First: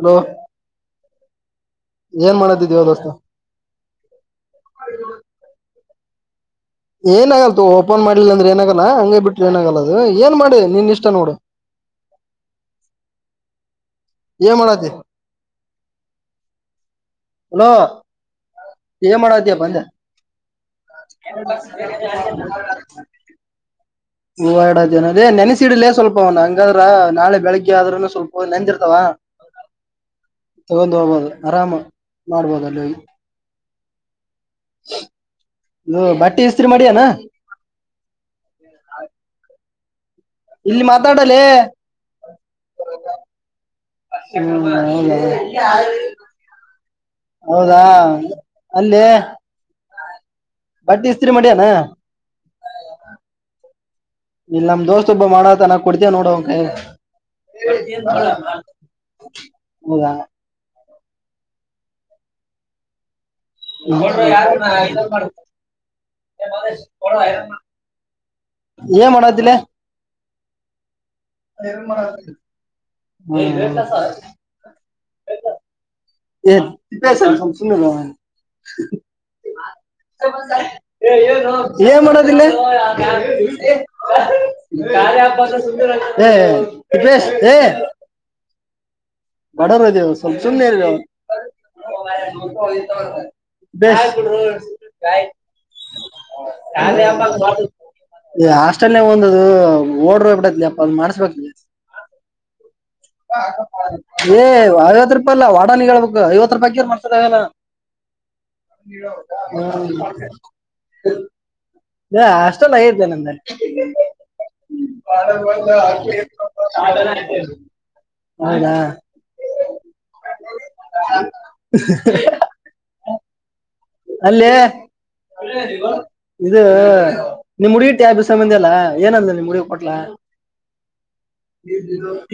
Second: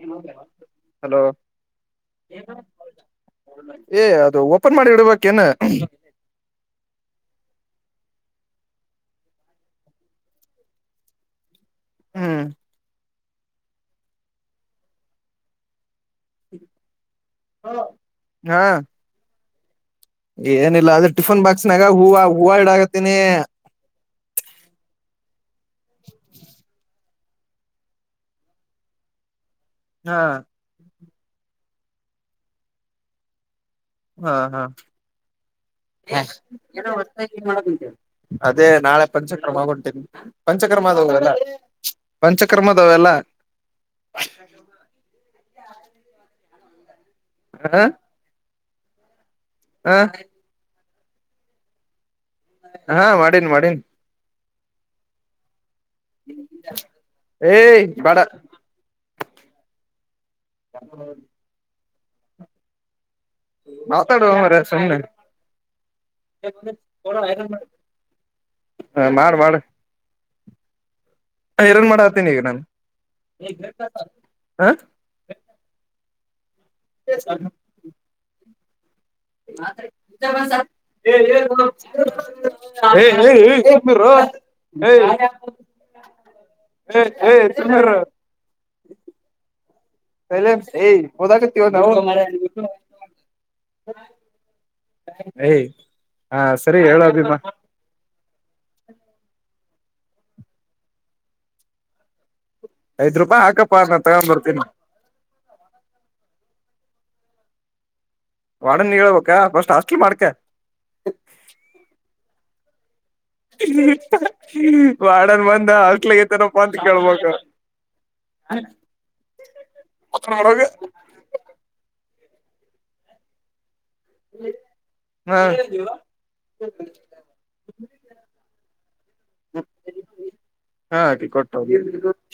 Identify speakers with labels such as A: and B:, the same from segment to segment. A: Hello
B: hello
A: ಏನ್ ಮಾಡಿದ್ದಿದೀ ಒಂದಷ್ಟು
B: ಏ ಅದು ಓಪನ್ ಮಾಡಿ ಬಿಡ್ಬೇಕಕ್ ನ್
A: ಏನಾಗಗಲ್ತು ಓಪನ್ ಮಾಡಲಿಲ್ಲ ಅಂದ್ರೆ ಏನಾಗಲ್ಲ ಹಂಗಗೆ ಬಿಟರು ಏನಾಗಲ್ಲ ಅದು ಏನ್ ಮಾಡಿ ನಿನ್ ಇಷ್ಟ ನೋಡು
B: ಹ್ಮ್
A: ಏನ್ ಮಾಡತಿ
B: ಹ್ಮ
A: ಹಲೋ ಏ ಮಾಡತಯಪ್ಪ ಅಂದೆ
B: ಏನಿಲ್ಲ ಆದ್ರೆ ಟಿಫನ್ ಬಾಕ್ಸ್ ನಾಗ ಹೂವು ಹೂವು ಹಡಾಕತೀನಿ
A: ಹ ಎರಡು ಜನ ಅದೇ ನೆನೆಸಿಡ್ಲೇ ಸ್ವಲ್ಪ ಹಂಗಾದ್ರ ನಾಳೆ ಬೆಳಿಗ್ಗೆ ಆದ್ರ್ ಸ್ವಲ್ಪ ನೆಂಂದಿರ್ತಾವ
B: ಹಾ
A: ತಗೊಂಡ್ ಹೋಗ್ಬೋದು ಆರಾಮ ಮಾಡ್ಬೋದು ಅಲ್ಲಿ
B: ಹಾ ಹಾ
A: ಹ ಬಾಟ್ಟಿ ಇಸ್ತ್ರಿ ಮಾಡಿಯನಾ
B: ಅದೇ ನಾಳೆ ಪಂಚಕ್ರಮ ಆಗಟೇನಿ
A: ಇಲ್ಲಿ
B: ಪಂಚಕರ್ಮದವುಲ್ಲ
A: ಮಾತಾಡಲೇ
B: ಪಂಚಕರ್ಮದವೆಲ್ಲ
A: [inaudible] ಹೌದಾ
B: ಹ
A: ಅಲ್ಲಿ
B: ಆ
A: ಬಡ್ಡಿ ಇಸ್ತ್ರಿ ಮಡ್ಯಾನ
B: ಹಾ ಮಾಡೀನ್ ಮಾಡೀನ್
A: ಇಲ್ಲಿ ನಮ್ ದೋಸ್ತ ಒಬ್ಬ ಮಾಡತನ ಕೊತೇ ನೋಡ
B: ಏಯ್ ಬೇಡ
A: ಹೌದಾ
B: ಯ ನತಾಡ ಅಾರ ಸನೆ ಹ
A: ಏನ್
B: ಮಾಡ
A: ಮಾಡತ್ತಿಲ್ಲ
B: ಮಾಡಾ
A: ಏನ್
B: ಎರನ್ ಮಾಡ ಹತೀನಿ ಈಗ ನಾನ್ ಹಾ
A: ಎಏ ದಪಕ ಸು
B: ಹ್ಮ
A: ಮಾಡೋದಿಲ್ಲ
B: ಹೇಳ ಹೇಳ
A: ಹ ಕಪೇಶ್
B: ಏ ಏ ತಿಮ್ಮಿರು
A: ಹ ಬಡವರ್ ಅದವಿ ಸ್ವಲ್ಪ ಸುಮ್ಮನೆ
B: ಸೈಲೆನ್ಸ್
A: ಇರು
B: ಏಯ್ ಓದಾಕತ್ತೀವೋ ನಾವು ಏಯ್ ಹಾ ಸರಿ ಹೇಳು ಅಭಿಮಾ
A: [unintelligible] ಹಾಸ್ಟೆಲ್ ನ ಒಂದದು ಓಡ್ರರು ಹೋಗ ಬಿಡತ್ಲಿ ಅಪ್ಪ ಅದ್ ಮಾಡ್ಸ್ಬೇಕ
B: ಐದ ರೂಪಾಯಿ ಹಾಕಪಾ ನಾ ತಗೊಂಡ್ ಬರ್ತನಿ
A: ಐವತ್ತು ರೂಪಾಯ ಅಲ್ಲಾ ವಾರ್ಡನ್ ಹೇಳಬೇಕು ಐವತ್ತು ರೂಪಾಯಿಕಿರ್ ಮಾಡಸದಗಲ್ಲ
B: ವಾರ್ಡನ್ ಹೇಳ್ಬಬೇಕ ಫಸ್ಟ್ ಹಾಸ್ಟಲ್ ಮಾಡಕ
A: ಎ ಹಾಸ್ಟೆಲ್ ಆಗೇತಿ ನಮ್ದ್
B: ವಾರ್ಡನ್ ಬಂದ ಹಾಸ್ಟೆಲ್ ಐತೇನಪ್ಪಾ ಅಂತ ಕೇಳ್ಬೇಕು
A: [unintelligible] ಹೌದಾ
B: [unintelligible]
A: [inaudible] ಅಲ್ಲೇ
B: ಹ್ಮ
A: ಇದು ನಿಮ್ ಹುಡುಗಿ ಟ್ಯಾಬ್ ಇಸ್ಕೊ ಬಂದೆಲ್ಲ ಏನಂದಲ ನಿಮ್ ಹುಡುಗಿ ಕೊಟ್ಲಾ
B: ಹಾ ಆಕಿ ಕೊಟ್ಟ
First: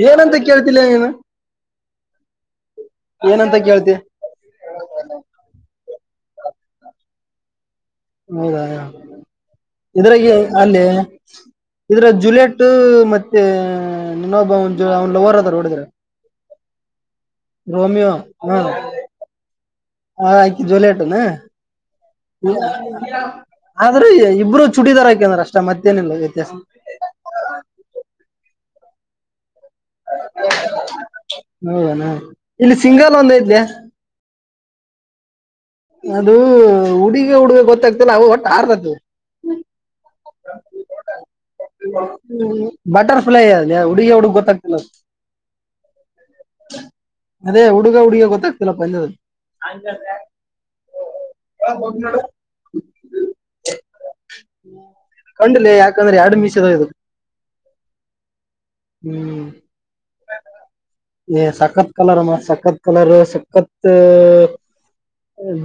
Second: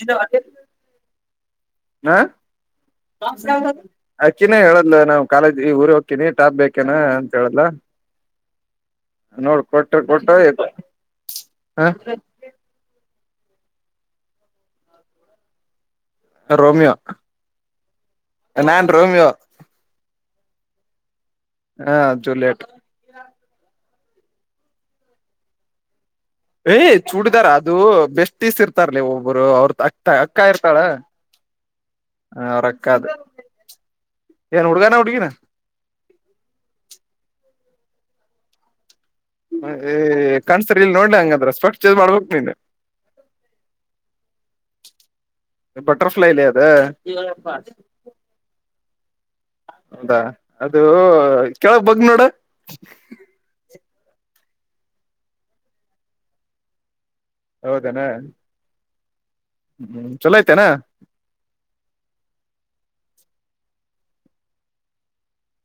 A: ಏನಂತ ಕೇಳ್ತಿ ಲೇ ನೀನು
B: ಹಾ
A: ಏನಂತ
B: [unintelligible]
A: ಕೇಳ್ತಿ
B: ಅಕ್ಕಿನ ಹೇಳದಲ್ಲ ನಾವು ಕಾಲೇಜ್ ಈ ಊರಿಗೆ ಹೋಕ್ಕಿನಿ ಟಾಪ್ ಬೇಕೇನಾ ಅಂತ ಹೇಳದಲ.
A: ಹೌದ ಇದ್ರಗ
B: ಕೊಟ್ಟ
A: ಅಲ್ಲೇ
B: ಹ
A: ಇದ್ರ ಜುಲಟ್ ಮತ್ತೆ ಇನ್ನೊಬ್ಬ ಅವನ್ ಜೋ ಲವರ್ ಅದರ ನೋಡ ಇದರಾಗ್
B: ರೋಮಿಯೋ
A: ರೋಮೋಯೋ ಹ್ಮ
B: ನಾನ್ ರೋಮಿಯೋ
A: ಹಾ ಅಕಿ ಜೂಲಿಟನ್
B: ಹ ಜೂಲಿಯಟ್
A: ಆದರೂ ಇಬ್ಬರು ಚುಟಿದಾರ ಹಂಕೇದಾರ ಅಷ್ಟ ಮತ್ತೇನಿಲ್ಲ ವ್ಯತ್ಯಾಸ
B: ಏ ಚೂಡಿದಾರ ಅದು ಬೆಸ್ಟ್ಟೀಸ್ ಇರ್ತಾರ ಲೇ ಒಬ್ಬರು ಅವ್ರ ಅಕ್ಕ ಇರ್ತಾಳ
A: ಹೌದನಾ
B: ಹ
A: ಇಲ್ಲಿ
B: ಅವರಕ್ಕ ಅದು
A: ಸಿಂಗಲ್ ಒಂದ್ ಐತ್ಲೆ
B: ಏನ್ ಹುಡುಗನ ಹುಡುಗಿನ
A: ಅದು ಹುಡುಗ ಹುಡುಗಿ ಗೊತ್ತಾಗ್ತಿಲ್ಲ ಅವವು ಒಟ್ಟ ಆರ್ತುತಿ
B: ಏ ಕಾಣ್ಸ್ತ ಇಲ್ ನೋಡ್ಲಿ ಹಂಗಂದ್ರ ಸ್ಪೆಕ್ಟ್ ಚೇಂಜ್ ಮಾಡ್ಬೇಕ್ ನೀನು
A: ಬಟರ್ಫ್ಲೈ ಅದ ಹುಡುಗ ಹುಡುಗಿ ಗೊತ್ತಾಗತ
B: ಬಟರ್ಫ್ಲೈಲಿ ಅದ
A: ಅದೇ ಹುಡುಗ ಹುಡುಗಿ ಗೊತ್ತಾಗ್ತಿಲ್ಲ ಪಂದ್ಯಅದ್ದ
B: ಹೌದಾ ಅದು ಕೆಳಗ ಬಗ್ ನೋಡ
A: ಕಂಡ ಲೇ ಯಾಕಂದ್ರೆ ಎರಡು ಮಿಷಿದವ ಇದಕ
B: ಹೌದನಾ
A: ಹ್ಮ್
B: ಹ್ಮ್ ಚಲೋ ಐತೇನ
A: ಸಖತ್ ಕಲರ್ ಮ ಸಖತ್ ಕಲರ್ ಸಖತ್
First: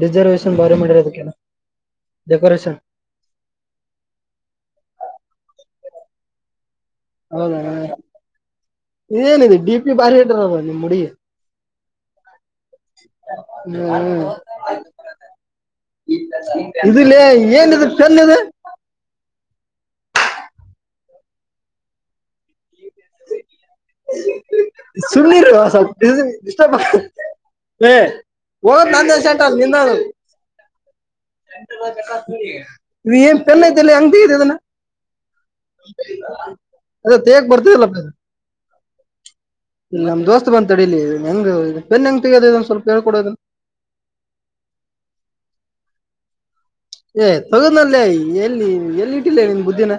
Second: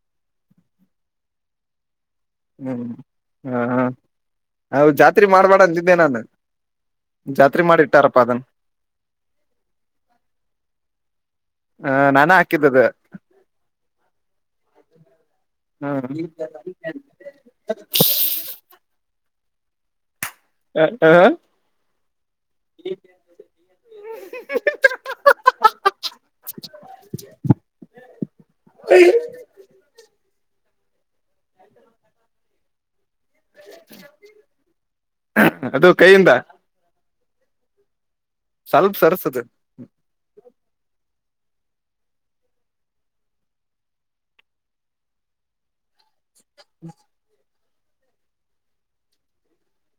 A: ರಿಸರ್ವೇಶನ್ ಭಾರಿ ಮಾಡಿರ ಇದಕ್ಕೆ
B: ಹ್ಮ್ ಹಾ ಹಾ ಹೌದ ಜಾತ್ರೆ ಮಾಡಬೇಡ ಅಂದಿದ್ದೆ ನಾನು ಜಾತ್ರೆ ಮಾಡಿಟ್ಟಾರಪ್ಪ ಅದನ್
A: ಇದ ಏನದ ಡಿ ಪಿ ಬಾರಿ ಇಟ್ಟರಲ್ಲ ನಿಮ್ ಹುಡಿಗಿ
B: ಹ ನಾನ ಹಾಕಿದ್ದದ
A: ಹ್ಮ್ ಹು ಇದ ಲೇ ಏನ ಇದ ಪೆನ್ನ ಇದ
B: ಹ್ಮ ಹ್ಮ್್ಮ [unintelligible]
A: ಸುಮ್ನಿರೋ ಸ್ವಲ್ಪ ಡಿಸ್ಟರ್ಬ್ ಆಗ ಹ ನಂದೇಶಂಟ ನಿನ್ನ ಎ ಬ ತಕ ನೀ ಏನ್ ಪೆನ್ ಐತೆಲ್ಲಿ ಹಂಗ ತಗದ ಅದನ್ನ
B: ಅದು ಕೈಯಿಂದ
A: ಅದೇ ತೇಗ ಬರ್ತಲ್ಲ
B: ಸ್ವಲ್ಪ ಸರ್ರಿಸಸದೆ
A: ಇಲ್ಲಿ ನಮ್ ದೋಸ್ತ್ ಬಂತ ಅಡ ಇ ಹೆಂಗ ಪೆನ್ ಹೆಂಗ ತಗೋದ ಇದ್ ಸ್ವಲ್ಪ ಹಳ್ಕ ಕೊಡೋದ
B: ಹ್ಮ
A: ಏ ತಗದ್ಲ್ಲೇ ಎಲ್ಲಿ ಎಲ್ಲಿ ಇಟ್ಟಿಲ್ಲೇ ನಿನ್ ಬುದ್ದಿನ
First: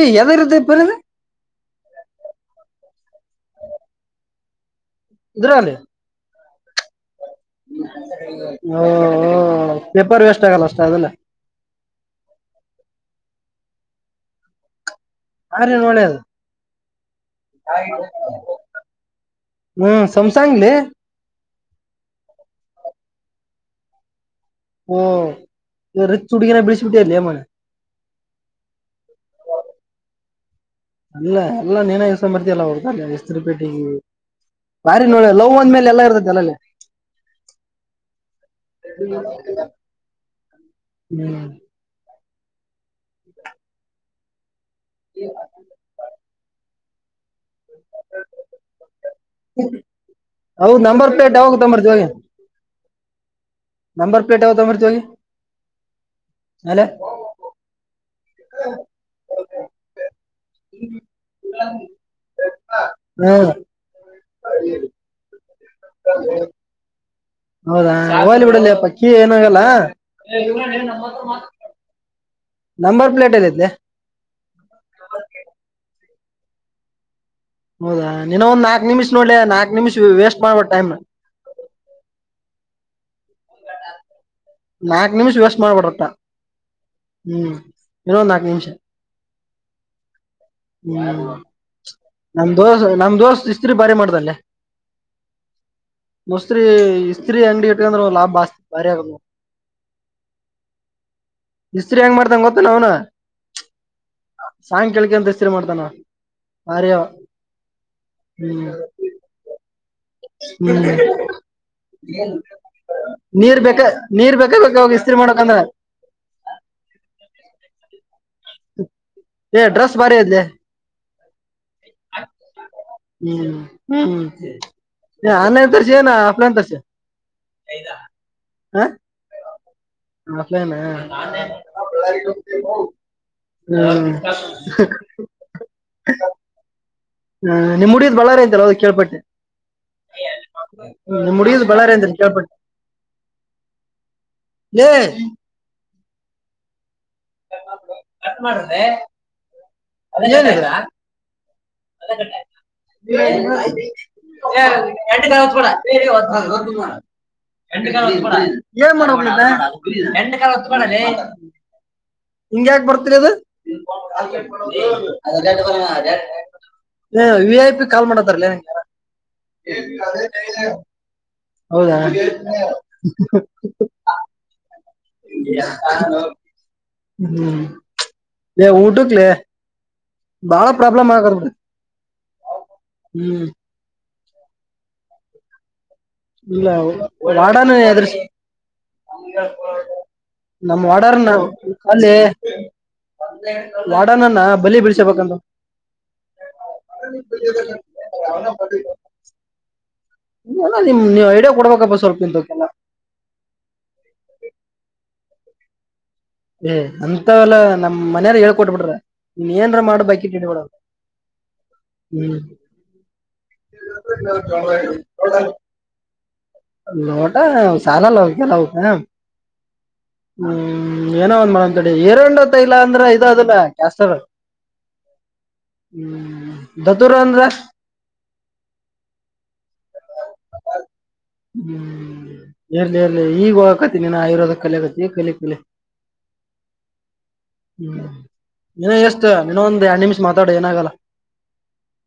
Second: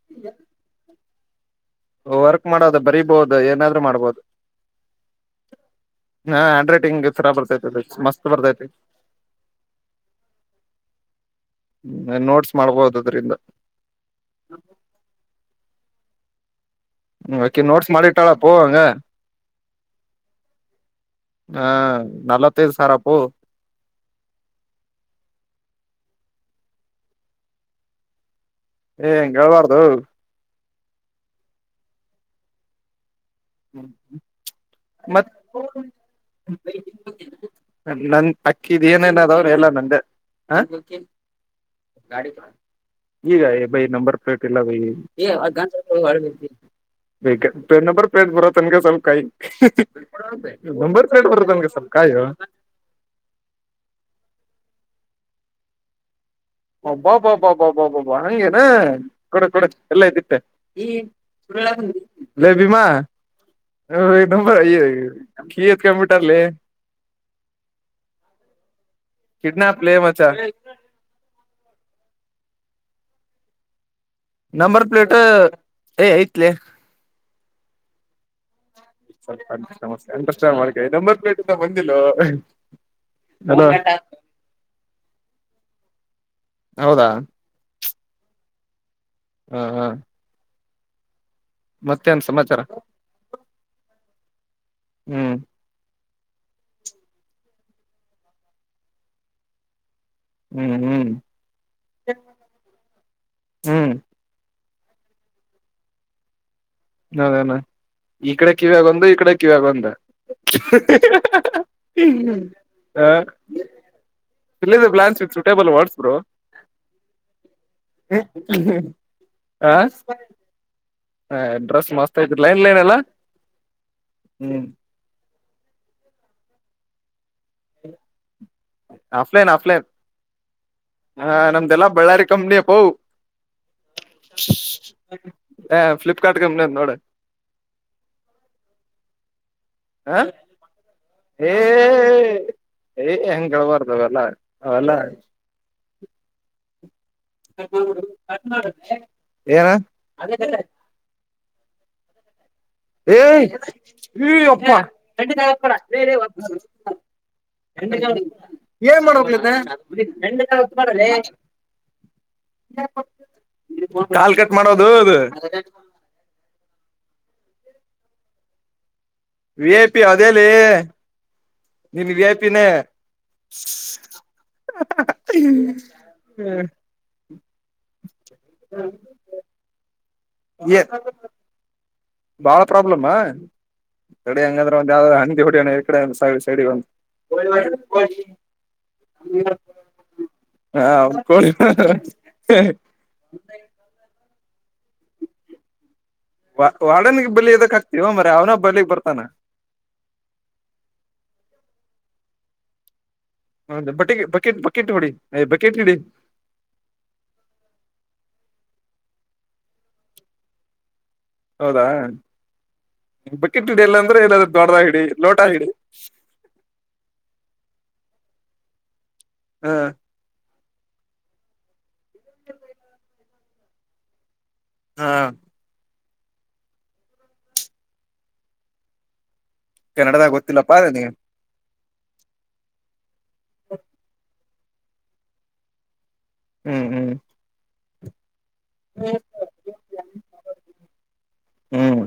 A: ಏ ಯದ ಇ್ದ ಬರದು
B: ವರ್ಕ್ ಮಾಡೋದು ಬರಿಬಹುದು ಏನಾದ್ರು ಮಾಡ್ಬೋದು
A: ಇದಧ್ರಲ್ಲಿ
B: ಹಾ ಹ್ಯಾಂಡ್ ರೈಟಂಗ್ ಸರಾ ಬತ
A: ಓ ಪೇಪರ್ ವೇಸ್ಟ್ ಆಗಲ್ಲ ಅಷ್ಟೇ ಅದೆಲ್ಲ
B: ಹ್ಮ ನೋಟ್ಸ್ ಮಾಡ್ಬೋದು ಅದ್ರಿಂದ
A: ಆ ರೇ ನೋಳ್ಳೆಯದು
B: ಆಕಿ ನೋಟ್ಸ್ ಮಾಡಿಟ್ಟಾಳಪ್ಪೋ ಹಂಗ
A: ಹ್ಮ್ ಸಮಸಂಗಲಿ
B: ಹ್ಮ ನಲತ್ತೈದು ಸಾರ್ ಅಪ್ಪು
A: ಓ ರತ್ ಚುಡುಗನ ಬಿಳಿಸಿಬಿಟ್ಟಿ ಅಲ್ಲಿಲಿಮ್ಮನೆ
B: ಏ ಹೆಂಗಗೆೇಳ್ಬಾರ್ದು
A: ಅಲ್ಲ ಎಲ್ಲಾ ನೇನ ಇಸ ಬರ್ತ ಎಲ್ಲ ಹೊರ್ತ ಎಸ್ರಿಪೇಟೆೆಗೆ ಬಾರಿ ನೋ
B: ಮತ್
A: ಲವ್ಂದ ಮೇಲೆಲ್ಲ ಇತತ್ತದೆಲ್ಲಲ್ಲಿ
B: ನನ್ ಅಕ್ಕಿದ್ ಏನನ ಅದ ಅವ್ ಎಲ್ಲ ನಂದೆ
A: ಹ್ಮ್
B: ಈಗ ಬೈ ನಂಬರ್ ಹಟ್ಟಿಲ್ಲ ಬ ಪ್ಲೇಟ್ ಬರೋ ತನ್ಗೆ
A: ಹೌದ್
B: ಸ್ವಲ್ಪಾಯಿೊಂಬರ್
A: ನಂಬರ್
B: ಪ್ಲೇಟ್ ಬರ
A: ಯಾವಾಗ
B: ತನ್ಗೆ ಸ್ವಲ್ಪ
A: ತಗೊಂಬರ್ತೀವಿ ಹೋಗಿ
B: ಕಾಯ
A: ನಂಬರ್ ಪ್ಲೇಟ್ ಯಾವತ್ತ ಮರ್ತಿ
B: ಒ ಬಾ ಬಾ ಬಾ ಬಾ ಬಾ ಬಬ ಹಂಗೇನಾ ಕೊಡ ಕೊಡ ಎಲ್ಲ ಇದ್ದಿಟ್ಟೆ ಈ ಸ ಲೇಬಿಮ್ಮ
A: ಹ್ಮ್
B: ಹ ನಂಬರಯ್ಯ ಕೀ ಎತ್ ಕಪಿಟರ್ಲ್ಲಿ
A: ಹೌದಾ ಅವಾಲಿ ಬಿಡಲ್ಲ ಪಕ್ಕಿ ಏನಾಗಲ್ಲ
B: ಕಿಡ್ನಾಪ್ ಲೇ ಮಚ್ಚ
A: ನಂಬರ್ ಪ್ಲೇಟ್ ಏನಿದ್ದೆ
B: ನಂಬರ್ ಪ್ಲೇಟ್ ಏ ಐತ್ಲ
A: ಹೌದಾ ನೀನ ಒಂದ ನಾಲ್ಕ್ ನಿಮ್ ನೋಡ್ ನಾಕಕ್ ನಿಮಿಷ ವೇಸ್ಟ್ ಮಾಡಬೇ ಟೈ್
B: ಬಂದಿಲ್ಲ
A: ನಾಲ್ಕ್ ನಿಮಿಷ ವ್ಯಸ್ ಮಾಡಬಡತ್ತಾ
B: ಹೌದಾ
A: ಹ್ಮ್ ಇನ್ನೊಂದ ಹಾಕ ನಿಮಿಷ
B: ಹಾ ಹಾ
A: ಹ್ಮ ನಮ
B: ಸಮಾಚಾರ
A: ದೋಸ ನಮ ದೋಸ್ ಇಸ್ತ್ರಿ ಬಾರಿ ಮಾಡ್ದಲ್ಲೆ
B: ಹ್ಞೂ
A: ಮಸ್ತ್ರಿ ಇ ಸ್ತ್ತ್ರರಿ ಅಂಗಡಿ ಇಟ್ಕಂದ್ರೆ ಒ ಲಾಭ ಆಸ್ತಿತ್ ಬಾರಿ ಆಗ
B: ಹ್ಮ್ ಹ್ಮ್
A: ಹೆಸ್ ಹೆಂಗ್ ಮಾಡ್ತಂಗ ಗೊತ್ತ ನ ಅವ್ನು
B: ಹ್ಮ್
A: ಸಾಯಂ ಕಳಿಕಂತ ಮಾಡ್ತಾನ ಬಾರಿ ಅವ.
B: ನೇಣ ಈ ಕಡೆ
A: ಹ್ಮ್
B: ಕಿವಿ ಆಗೊಂದು ಈ ಕಡೆ ಕಿವಿ ಆಗೊಂದ
A: ಹ್ಮ್
B: ಹ
A: ನೀರ್ ನೀರ್ ಬೇಕ ಬೇಕ
B: ಇಲ್ಲ
A: ಅವಾಗ ಇಸ್ತ್ರಿ
B: ಪ್ಲಾನ್ ಸಿ
A: ಮಾಡಕಂದ್ರ
B: ಸೂಟೇಬಲ್ ಮಾಡಸರು
A: ಏ
B: ಆ
A: ಡ್ರೆಸ್ ಬಾರಿ ಐತ್ಲೆ
B: ಹಾ ಡ್ರೆಸ್ ಮಸ್ತತ್ ಐ್ ಲೈನ್ ಲೈನ್ ಎಲ್ಲಾ
A: ಹ್ಮ ಹ್ಮ್ಮ ಆನ್ಲೈನ್ ತಸ ಆಫ್ಲೈನ್ ತ ಹ
B: ಆಫ್ಲೈನ್ ಆಫ್ಲೈನ್
A: ಆಫ್ಲೈನ್ ಹ್ಮ್
B: ಹ ನಮ್ದೆಲ್ಲಾ ಬಳ್ಳಾರಿ ಕಂಪ್ನಿಯ ಪ
A: ಹ್ಮ್
B: ಹ ್ಲಿಪ್ಕಾರ್ಟ್ ಕಂಪ್ನಿಯ ನೋಡ
A: ಹ ನಿಮ್ುಡಿದ್ ಬಾರ ಅಂತಲ್ಲ ಅದಕ್ಕೆ ಕೇಳ್ಪಟ್ಟೆ
B: ಹಾ
A: ನಿಮ್
B: ಏ
A: ಹುಡಿದ್ ಬಳ್ಳಾರಿ ಅಂತ ಕೇಳ್ಪಟ್ಟೆ
B: ಏ ಹೆಂಗಬಾರ್ದ್ಲ್ಲ
A: ಲೇ
B: ಅವೆಲ್ಲ ಏನ
A: ಅದ
B: ಏಯ್ ಈ ಅಪ್ಪ
A: ಎಟಾವಡ ಮಾಡ ಹೆಟು ಕಾಲ ಹೊತ್ತು ಮಾಡ ಏನ್
B: ಏನ್
A: ಮಾಡಿಂದ
B: ಮಾಡ್ಬೇಕ್
A: ಹೆಟು
B: ಇದ್ನ
A: ಕಾಲ ಹೊತ್ತು ಮಾಡಲಿ ಹಿಂಗ ಯಾಕ ಬರ್ತರಿ ಅದು
B: ಕಾಲ್ ಕಟ್ ಮಾಡೋದು ಅದು
A: ವಿ ಐ ಪಿ ಕಾಲ್ ಮಾಡತಾರಲ್ಲಂಗಗೆಾರ
B: ವಿ ಐಪಿ ಅದೆಲಿ
A: ಹೌದಾ
B: ನೀನ್ ವಿ ಐಪಿನೇ ಹ್ಮ್ [inaudible]
A: ಹ್ಮ್ ಊಟಕ್ಲೆ ಬಹಳ ಪ್ರಾಬ್ಲಮ ಆಗ
B: ಬಾಳ ಪ್ರಾಬ್ಲಮಾ ಕಡೆ ಹಂಗಂದ್ರೆ ಒಂದ ಯಾವ ಹಿ ಹೊಡಣ ಕಡೆ
A: ಇಲ್ಲ
B: ಸೈಡಿಗೆ ಒಂದ್
A: ಆಾಡಾನ ಅ್ರ ನಮ್ಮ್
B: ಹಾ
A: ವಡರ್
B: ಒಂದ್
A: ನ
B: ಕೋಳಿ
A: ಖಾಲಿ ವಾಡನನ್ನ ಬಲಿ ಬಿಳ್ಸಬೇಕಂದು
B: ವ ವಾಡನ್ಿಗೆ ಬಲಿ ಎದಕ್ ಆಾಕ್ತವ ಮ್ರ ಅವ್ನ ಬಳಗ್ ಬರ್ತಾನ
A: ಇಲ್ಲಲ್ಲ ನಿಮ್ ನೀವು ಐಡಿಯಾ ಕೊಡ್ಬೇಕಪ್ಪ ಸ್ವಲ್ಪ ಇಂತ ಕೆಲ್ಲ
B: ಒ ಬಟ್ಟೆ ಬಕೆಟ್ ಬಕೆಟ್ ನೋಡಿ ಯ್ ಬಕೆಟ್ ಇಡಿ
A: ಏ್ ಅಂತ ಎಲ್ಲಾ ನಮ್ಮ್ನಾರ ಹೇಳ್ಕೊಟ್ಬಿಟ್ರ ನೀನ್ ಏನ್ರ ಮಾಡ ಬೈಕ್ಿಟ್ಟ ಹಡಿಬಿಡಲ್ಲ
B: ಹೌದಾ ಬಕೆಟ್ ಹಿಡಿ ಎಲ್ಲಾ ಅಂದ್ರೆ ಇಲ್ಲಾದ್ರೆ ದೊಡ್ರ ಹಿಡಿ ಲೋಟ ಹಿಡಿ
A: ಲೋಟಾ ಸಾಲಲ್ಲಗೆಲ್ಲ ಹಕಾ
B: ಹಾ
A: ಹ್ಮ್ ಏನೋ ಒಂದ್ ಮಾಡ ಅಂತ ರ್ಂಡ್ತ್ತ ಇಲ್ಲಾ ಅಂದ್ರೆ ಇದು ಅದಲ್ಲ ಕ್ಯಾಸ್ಟರ್
B: ಹಾ
A: ಹ್ಮ ದತುರಂದ್ರಸ್
B: ಕೆನ್ನಡದಾಗ ಗೊತ್ತಿಲ್ಲಪ್ಪ ಅ ನೀಗೆ
A: ಹ್ಮ್ ಇರ್ಲಿ ಇರ್ಲಿ ಈಗ ಹೋಗಕತಿ ನೀನ್ ಆಯುರ್ವೇದ ಕಲಿ ಆಕತಿ ಕಲಿ ಕಲಿ
B: ಹ್ಮ್ ಹ್ಮ್
A: ಇನ್ನ ಎಷ್ಟು ಇನ್ನ ಒಂದೆರಡು ನಿಮಿಷ ಮಾತಾಡಿ ಏನಾಗಲ್ಲ
B: ಹ್ಮ್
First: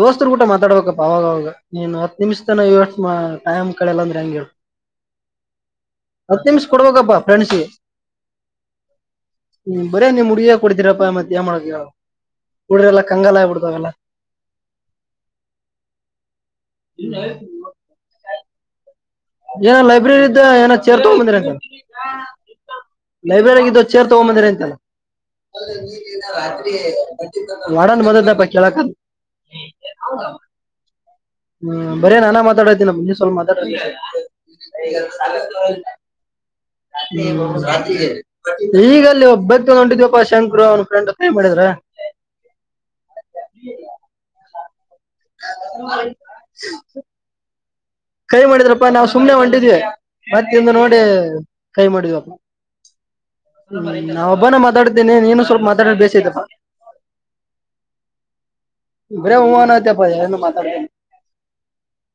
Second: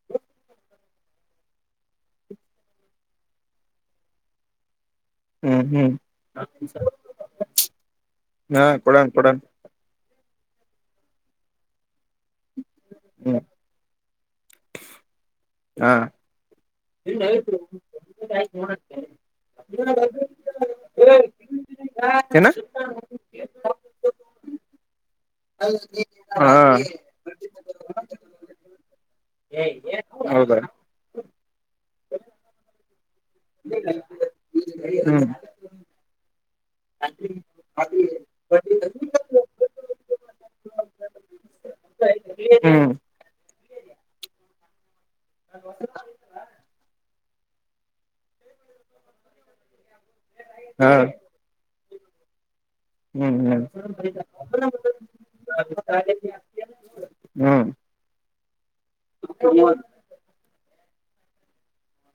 A: ದೋಸ್ತರು ಕೂಡ ಮಾತಾಡ್ಬೇಕಪ್ಪ ಅವಾಗವಾಗ ನೀನು ಹತ್ತು ನಿಮಿಷ ತನ ಟೈಮ್ ಕಡಲ್ಲ ಅಂದ್ರೆ ಹೆಂಗ ಹೇಳ
B: ಹ್ಮ್ ಹ್ಮ್
A: ಹತ್ತು ನಿಮಿಷ ಕೊಡ್ಬೇಕಪ್ಪಾ ಫ್ರೆಂಡ್ಸಗೆ
B: ಹಾ ಕೊಡಣ ಕೊಡಣ
A: ಹ್ಮ್ ಬರೆ ನೀಮ್ ಹುಗಿಗೆ ಕುಡ್ತೀರಪ್ಪಾ ಮತ್ತ ಏನ ಮಾಡದ ಎಳ ಕುಡ್ರಲ್ಲ ಕಂಗಾಲ
B: ಹ್ಮ್
A: ಆಗ್ಬ ಬಿಡ್ತಾಗಲ್ಲ
B: ಹಾ
A: ಏನ ಲೈಬ್ರರಿಂದ ಏನ ಚೇರ್ ತಗೊಂಡಬಂದಿರಾ.
B: ಏನ
A: ಲೈಬ್ರೆರಿಗಿಂದ ಚೇರ ತಗೊಂಬಂದಿರಂತಲ್ಲ. ಅದ ನಿನ್ನೆ ಏನ ರಾತ್ರಿ ಬಂತಿತ್ತಂತ ವಾರ್ಡನ್ ಬಂದಿದ್ದಪ್ಪ ಕೇಳಕ್ಕಂತ.
B: ಏ ಎದಕ್ ಹೌದನ
A: ಹು ಬರೇ ನಾನ ಮಾತಾಡತೀನ ಮುಂದಿನ ಸ್ವಲ್ಪ ಮಾತಾಡ್ರಲೆ. ಹ್ಯಾಪಿ ಬೌ ಸಾಚಿಗೆ. ಈಗ ಅಲ್ಲಿ ಒಬ್ಬಕೆ ಹೊಟಿದೀವಪ್ಪಾ ಶಂಕುರು ಅವ್ನ್ ಫ್ರೆಂಡ್ ಕೈ ಮಾಡಿದ್ರ.
B: ಇಲ್ಲಾ ಈತನ ಹು.
A: ಹ್ಮ [inaudible] ಕೈ ಮಾಡಿದ್ರಪ್ಪಾ ನಾವು ಸುಮ್ನೆ ಹೊಂಟಿದ್ವಿ ಮತ್ತ ಹಿಂದ
B: ಹಾ
A: ನೋಡಿ ಕೈ ಮಾಡಿದ್ವಪ್ಪ.
B: ಹು ಹು
A: ನಾ ಒಬ್ಬಾನ ಮಾತಾಡದ್ದೇನೆ ನೀನು ಸ್ವಲ್ಪಮಾತಾಡಿದ ಬೇಸಯ್ತಪ್ಪ
B: ಹು
A: ಬರೆ ಹು ಅಣ್ಣಾಕತ್ತಿಯಪ್ಪಾ ನಿ ಹೆಂಗ ಮಾತಾಡತಿಯೆನ್.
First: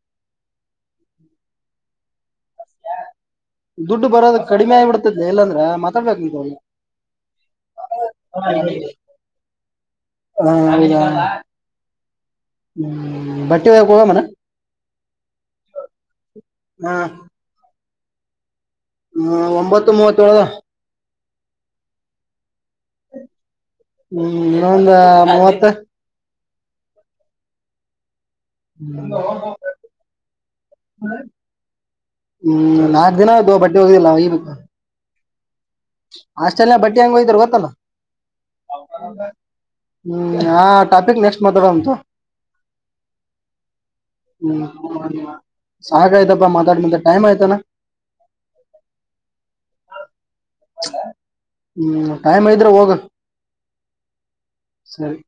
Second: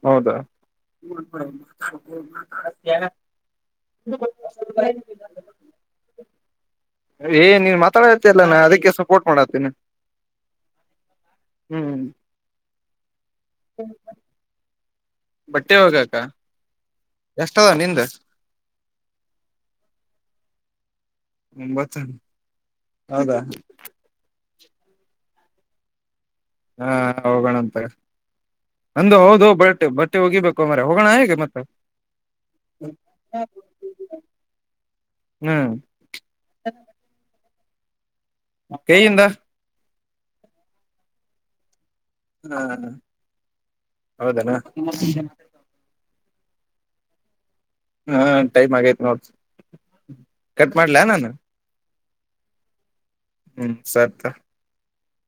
B: ಹೌದ ಹು ಅಂದ ಬಿಡ
A: ದುಡ್ಡು ಬರೋದು ಕಡಿಮೆ ಆಗಿ ಬಿಡತದೆಲ್ಲಂದ್ರೆ ಮಾತಾಡ್ಬೇಕನಿ.
B: ಏ ನೀನ್ ಮಾತಾಡಾಕಟ್ಟಿಯಲ್ಲ ನಾ ಅದಕ್ಕೆ ಸಪೋರ್ಟ್ ಮಾಡಾತ್ತೆನಿ.
A: ಹು ನಾನೀಗ ಬಟ್ಟಿ ಒಗ್ಯಾಕ ಹೋಗುನುನು.
B: ಬಟ್ಟೆ ಒಗ್ಯಾಕಾ.
A: ಹಾ.
B: ಎಷ್ಟದ ನಿಂದ.
A: ಹ್ಹ ಒಂಬತ್ತು ಮೂವತ್ತೇಳ್ದ.
B: ಒಂಬತ್ತು ಹೌದಾ.
A: ಹು ಇನ್ನೊಂದ ಮೂವತ್ತ
B: ಹಾ ಹೋಗೋಣ ಅಂತತಗೋ. ಅಂದು ಹೌದು ಬಟ್ಟೆ ಬಟ್ಟೆ ಹೋಗಿಬೇಕು ಮಾರಾಯಾ ಹೋಗೋಣ ಇಗ ಮತ್ತೆ.
A: ಹು ನಾಲ್ಕ್ ದಿನಾ ಆಯ್ತೋ ಬಟ್ಟೆ ಹೋಗದಿಲ್ಲಾ ಇಗ ಹೋಗ್ಬೇಕು.
B: ಹ.
A: ಹಾಸ್ಟೆಲ್ದಾಗ ಬಟ್ಟಿ ಹೆಂಗ ಹೋಗಿತಾರ್ ಗೊತ್ತಲ್ಲ.
B: ಕೈಯಿಂದ
A: ಹಾ ಟಾಫೀಕ್ ನೆಕ್ಸ್ಟ್ ಮಾತಾಡೋಣ ತೊ.
B: ರರ ಹೌದನಾ
A: ಹ್ಮ್ ಸಾಕಾಯ್ತಪ್ಪಾ ಮಾತಾಡಿ ಮಾತಾಡಿ ಟೈಮ್ ಆತೇನ.
B: ಹಾ ಟೈಮ್ ಆಗೈತ್ ನೋಡ್ ಕಟ್ ಮಾಡ್ಲಾ ನಾನ.
A: ಹು ಟೈಮ್ ಆಗಿದ್ರೆ ಹೋಗ.
B: ಹು ಸರಿ ತೊ.
A: ಸರಿ.